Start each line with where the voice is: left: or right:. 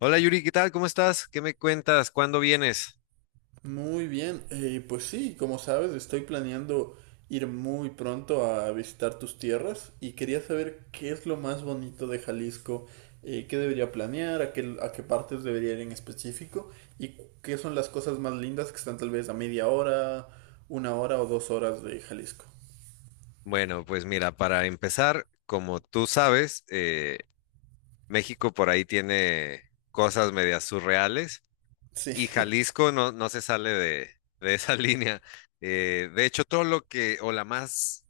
left: Hola Yuri, ¿qué tal? ¿Cómo estás? ¿Qué me cuentas? ¿Cuándo vienes?
right: Muy bien, pues sí, como sabes, estoy planeando ir muy pronto a visitar tus tierras y quería saber qué es lo más bonito de Jalisco, qué debería planear, a qué partes debería ir en específico y qué son las cosas más lindas que están tal vez a media hora, 1 hora o 2 horas de Jalisco.
left: Bueno, pues mira, para empezar, como tú sabes, México por ahí tiene cosas medias surreales
right: Sí,
left: y Jalisco no se sale de esa línea. De hecho, todo lo que, o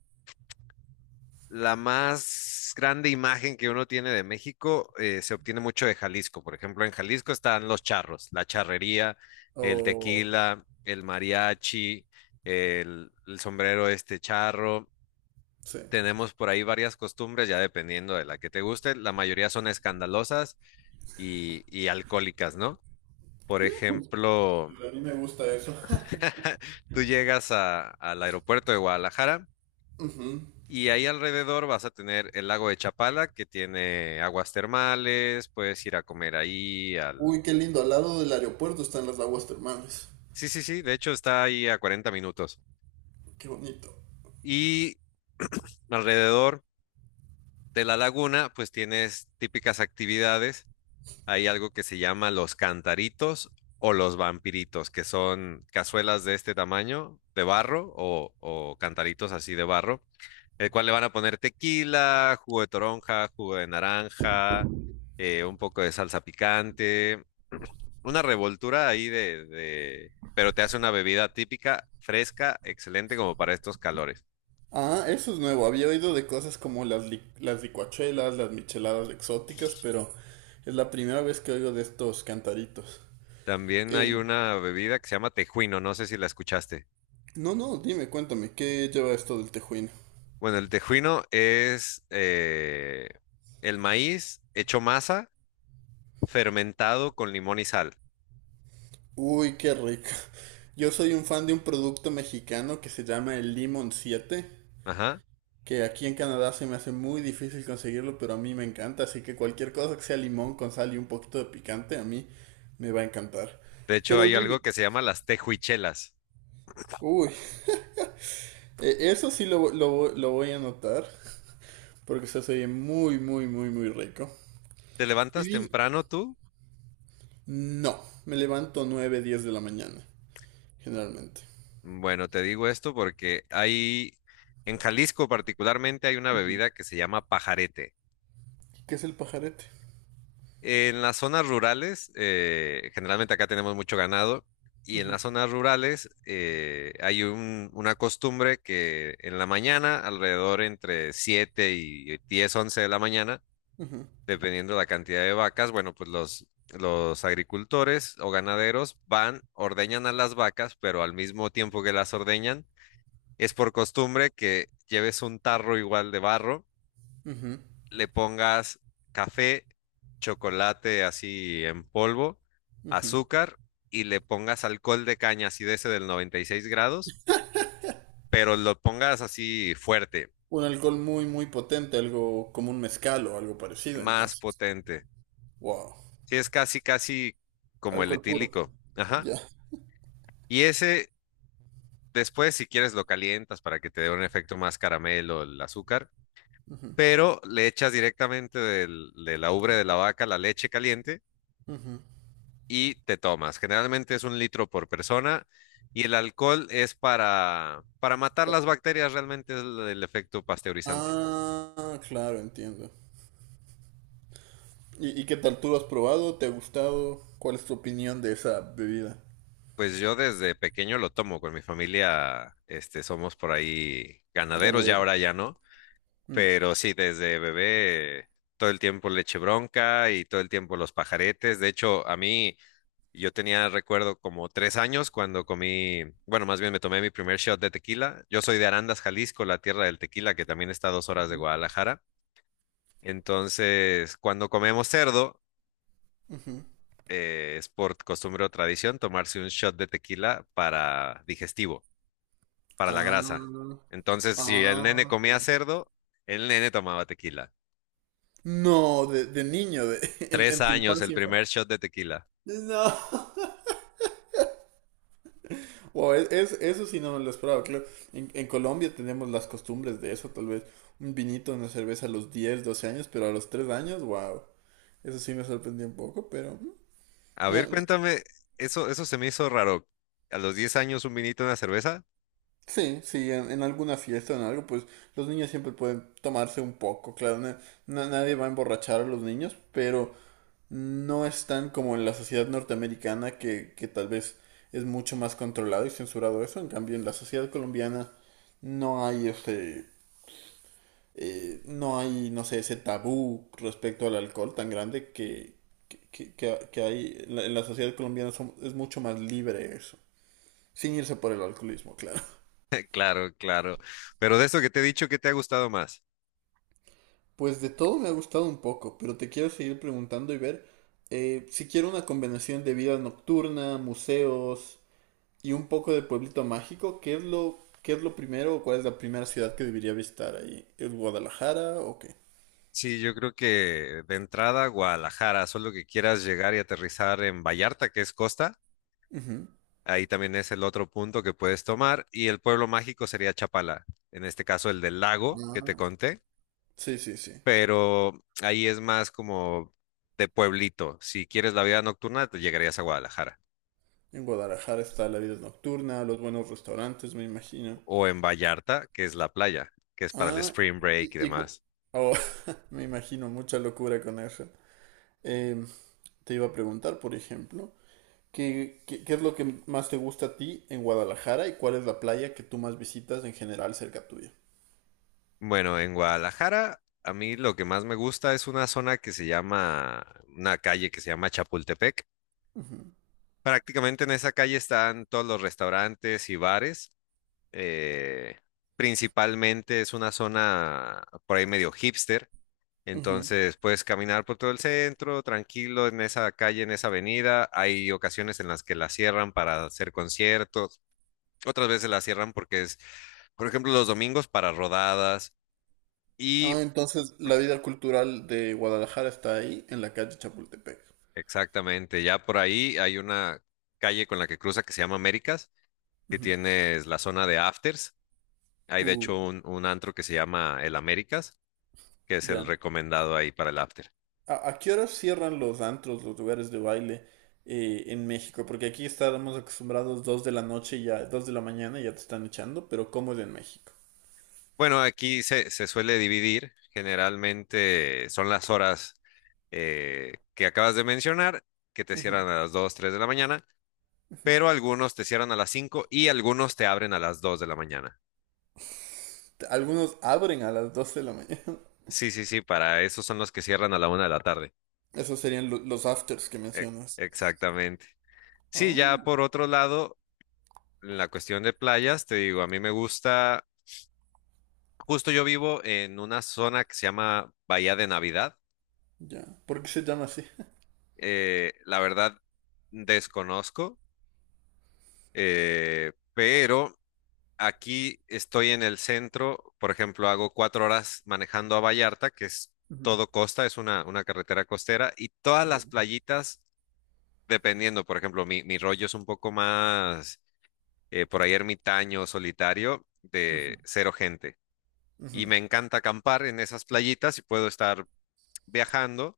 left: la más grande imagen que uno tiene de México se obtiene mucho de Jalisco. Por ejemplo, en Jalisco están los charros, la charrería, el
right: o...
left: tequila, el mariachi, el sombrero este charro.
right: sí.
left: Tenemos por ahí varias costumbres, ya dependiendo de la que te guste. La mayoría son escandalosas y alcohólicas, ¿no? Por ejemplo,
right: A mí me gusta eso.
left: tú llegas al aeropuerto de Guadalajara
right: Ujú.
left: y ahí alrededor vas a tener el lago de Chapala, que tiene aguas termales, puedes ir a comer ahí al...
right: Uy, qué lindo, al lado del aeropuerto están las aguas termales.
left: Sí, sí, sí, de hecho está ahí a 40 minutos.
right: Qué bonito.
left: Y alrededor de la laguna, pues tienes típicas actividades. Hay algo que se llama los cantaritos o los vampiritos, que son cazuelas de este tamaño, de barro o cantaritos así de barro, el cual le van a poner tequila, jugo de toronja, jugo de naranja, un poco de salsa picante, una revoltura ahí pero te hace una bebida típica, fresca, excelente como para estos calores.
right: Ah, eso es nuevo. Había oído de cosas como las licuachelas, las micheladas exóticas, pero es la primera vez que oigo de estos cantaritos.
left: También
right: Eh,
left: hay una bebida que se llama tejuino, no sé si la escuchaste.
right: no, no, dime, cuéntame, ¿qué lleva esto del tejuino?
left: Bueno, el tejuino es el maíz hecho masa, fermentado con limón y sal.
right: Uy, qué rico. Yo soy un fan de un producto mexicano que se llama el Limón siete,
left: Ajá.
right: que aquí en Canadá se me hace muy difícil conseguirlo, pero a mí me encanta, así que cualquier cosa que sea limón con sal y un poquito de picante, a mí me va a encantar.
left: De hecho,
right: Pero
left: hay
right: dime,
left: algo que se llama las tejuichelas.
right: uy, eso sí lo voy a anotar, porque se hace muy, muy, muy, muy rico.
left: ¿Te
right: Y
left: levantas
right: dime-
left: temprano tú?
right: no, me levanto 9 10 de la mañana, generalmente.
left: Bueno, te digo esto porque hay, en Jalisco particularmente, hay una
right: Ujú.
left: bebida que se llama pajarete.
right: ¿Qué es el pajarete?
left: En las zonas rurales, generalmente acá tenemos mucho ganado, y en
right: Ujú,
left: las zonas rurales una costumbre que en la mañana, alrededor entre 7 y 10, 11 de la mañana,
right: ujú,
left: dependiendo la cantidad de vacas, bueno, pues los agricultores o ganaderos van, ordeñan a las vacas, pero al mismo tiempo que las ordeñan, es por costumbre que lleves un tarro igual de barro,
right: ujú,
left: le pongas café, chocolate así en polvo,
right: ujú.
left: azúcar y le pongas alcohol de caña así de ese del 96 grados, pero lo pongas así fuerte,
right: Un alcohol muy, muy potente, algo como un mezcal o algo parecido,
left: más
right: entonces.
left: potente.
right: Wow,
left: Sí, es casi, casi como el
right: alcohol puro,
left: etílico. Ajá.
right: ya.
left: Y ese, después, si quieres, lo calientas para que te dé un efecto más caramelo el azúcar,
right: Ujú,
left: pero le echas directamente de la ubre de la vaca la leche caliente
right: ujú.
left: y te tomas. Generalmente es 1 litro por persona y el alcohol es para matar las bacterias, realmente es el efecto pasteurizante.
right: Ah, claro, entiendo. ¿Y qué tal tú lo has probado? ¿Te ha gustado? ¿Cuál es tu opinión de esa bebida
left: Pues yo desde pequeño lo tomo con mi familia, este, somos por ahí ganaderos, ya
right: ganadera?
left: ahora ya no,
right: Mm.
left: pero sí, desde bebé todo el tiempo leche bronca y todo el tiempo los pajaretes. De hecho, a mí Y Yo tenía, recuerdo, como 3 años cuando comí, bueno, más bien me tomé mi primer shot de tequila. Yo soy de Arandas, Jalisco, la tierra del tequila, que también está a 2 horas de
right: Ujú,
left: Guadalajara. Entonces, cuando comemos cerdo,
right: ujú.
left: es por costumbre o tradición tomarse un shot de tequila para digestivo, para la grasa.
right: Ah,
left: Entonces, si el nene
right: ah.
left: comía cerdo, el nene tomaba tequila.
right: No, de niño, en,
left: Tres
right: en tu
left: años, el
right: infancia.
left: primer shot de tequila.
right: No. Wow, eso sí no me lo esperaba, claro. En Colombia tenemos las costumbres de eso, tal vez. Un vinito, una cerveza a los 10, 12 años, pero a los 3 años, wow. Eso sí me sorprendió un poco, pero,
left: A
right: no,
left: ver, cuéntame, eso se me hizo raro. A los 10 años, un vinito, una cerveza.
right: sí, sí, en alguna fiesta o en algo, pues los niños siempre pueden tomarse un poco, claro. Nadie va a emborrachar a los niños, pero no están como en la sociedad norteamericana que tal vez es mucho más controlado y censurado eso. En cambio, en la sociedad colombiana no hay este, no hay, no sé, ese tabú respecto al alcohol tan grande que hay en la sociedad colombiana es mucho más libre eso. Sin irse por el alcoholismo, claro.
left: Claro, claro. Pero de eso que te he dicho, ¿qué te ha gustado más?
right: Pues de todo me ha gustado un poco, pero te quiero seguir preguntando y ver si quiero una combinación de vida nocturna, museos, y un poco de pueblito mágico. ¿Qué es lo primero o cuál es la primera ciudad que debería visitar ahí? ¿Es Guadalajara o qué?
left: Sí, yo creo que de entrada Guadalajara, solo que quieras llegar y aterrizar en Vallarta, que es costa,
right: Ujú.
left: ahí también es el otro punto que puedes tomar, y el pueblo mágico sería Chapala, en este caso el del lago que te
right: Ah,
left: conté,
right: sí, sí, sí.
left: pero ahí es más como de pueblito. Si quieres la vida nocturna, te llegarías a Guadalajara,
right: En Guadalajara está la vida nocturna, los buenos restaurantes, me imagino.
left: o en Vallarta, que es la playa, que es para el
right: Ah,
left: spring break
right: y,
left: y
right: y cu-
left: demás.
right: oh, me imagino mucha locura con eso. Em, Te iba a preguntar, por ejemplo, ¿qué es lo que más te gusta a ti en Guadalajara y cuál es la playa que tú más visitas en general cerca tuya?
left: Bueno, en Guadalajara, a mí lo que más me gusta es una zona que se llama, una calle que se llama Chapultepec.
right: Ujú,
left: Prácticamente en esa calle están todos los restaurantes y bares. eh, Principalmente es una zona por ahí medio hipster.
right: ujú.
left: Entonces puedes caminar por todo el centro, tranquilo, en esa calle, en esa avenida. Hay ocasiones en las que la cierran para hacer conciertos, otras veces la cierran porque por ejemplo, los domingos para rodadas. Y
right: Ah, entonces la vida cultural de Guadalajara está ahí, en la calle Chapultepec.
left: exactamente, ya por ahí hay una calle con la que cruza que se llama Américas, que
right: Ujú.
left: tienes la zona de afters. Hay de
right: Uh,
left: hecho un antro que se llama el Américas, que es el
right: ya.
left: recomendado ahí para el after.
right: ¿A qué hora cierran los antros, los lugares de baile, en México? Porque aquí estábamos acostumbrados 2 de la noche y ya, 2 de la mañana y ya te están echando, pero ¿cómo es en México?
left: Bueno, aquí se suele dividir, generalmente son las horas que acabas de mencionar, que te
right: Ujú.
left: cierran a las 2 o 3 de la mañana, pero algunos te cierran a las 5 y algunos te abren a las 2 de la mañana.
right: Algunos abren a las 2 de la mañana.
left: Sí, sí, sí, para esos son los que cierran a la 1 de la tarde.
right: Esos serían los afters que
left: E-
right: mencionas.
left: Exactamente. Sí, ya
right: Oh,
left: por otro lado, en la cuestión de playas, te digo, a mí me gusta, justo yo vivo en una zona que se llama Bahía de Navidad.
right: ya. ¿Por qué se llama así?
left: La verdad, desconozco, pero aquí estoy en el centro, por ejemplo, hago 4 horas manejando a Vallarta, que es
right: Ujú.
left: todo costa, es una carretera costera, y todas
right: Ya.
left: las playitas, dependiendo, por ejemplo, mi rollo es un poco más, por ahí ermitaño, solitario,
right: Ujú,
left: de cero gente.
right: ujú.
left: Y me encanta acampar en esas playitas y puedo estar viajando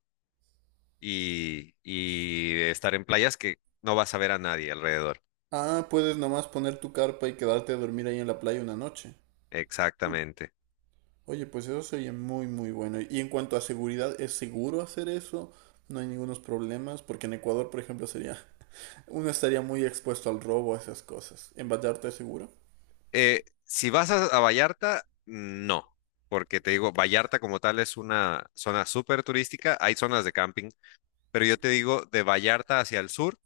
left: y estar en playas que no vas a ver a nadie alrededor.
right: Ah, puedes nomás poner tu carpa y quedarte a dormir ahí en la playa una noche.
left: Exactamente.
right: Oye, pues eso sería muy, muy bueno. Y en cuanto a seguridad, ¿es seguro hacer eso? No hay ningunos problemas, porque en Ecuador, por ejemplo, sería, uno estaría muy expuesto al robo, a esas cosas. ¿En Vallarta es seguro?
left: Si vas a Vallarta, no, porque te digo, Vallarta como tal es una zona súper turística, hay zonas de camping, pero yo te digo, de Vallarta hacia el sur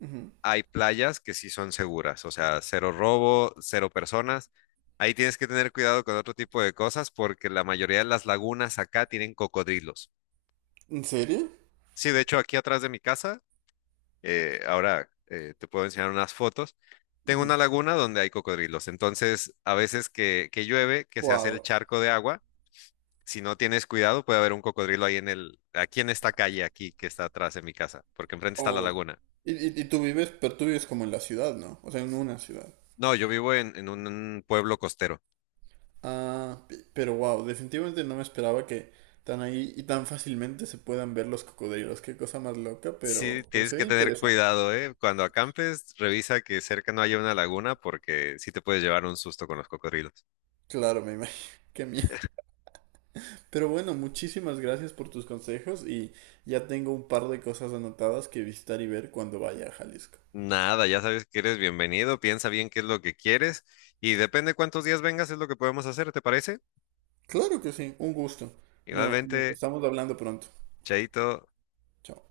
right: Ujú.
left: hay playas que sí son seguras, o sea, cero robo, cero personas. Ahí tienes que tener cuidado con otro tipo de cosas porque la mayoría de las lagunas acá tienen cocodrilos.
right: ¿En serio?
left: Sí, de hecho, aquí atrás de mi casa, ahora te puedo enseñar unas fotos. Tengo
right: Ujú.
left: una laguna donde hay cocodrilos. Entonces, a veces que llueve, que se hace el
right: Wow.
left: charco de agua, si no tienes cuidado, puede haber un cocodrilo ahí en el, aquí en esta calle, aquí que está atrás de mi casa, porque enfrente está la
right: Oh.
left: laguna.
right: Y tú vives, pero tú vives como en la ciudad, ¿no? O sea, en una ciudad.
left: No, yo vivo en un pueblo costero.
right: Ah, pero wow, definitivamente no me esperaba que tan ahí y tan fácilmente se puedan ver los cocodrilos. Qué cosa más loca,
left: Sí,
right: pero
left: tienes
right: se
left: que
right: ve
left: tener
right: interesante.
left: cuidado, ¿eh? Cuando acampes, revisa que cerca no haya una laguna, porque sí te puedes llevar un susto con los cocodrilos.
right: Claro, me imagino. Qué miedo. Pero bueno, muchísimas gracias por tus consejos y ya tengo un par de cosas anotadas que visitar y ver cuando vaya a Jalisco.
left: Nada, ya sabes que eres bienvenido, piensa bien qué es lo que quieres y depende cuántos días vengas es lo que podemos hacer, ¿te parece?
right: Claro que sí, un gusto. No, no,
left: Igualmente,
right: estamos hablando pronto.
left: chaito.
right: Chao.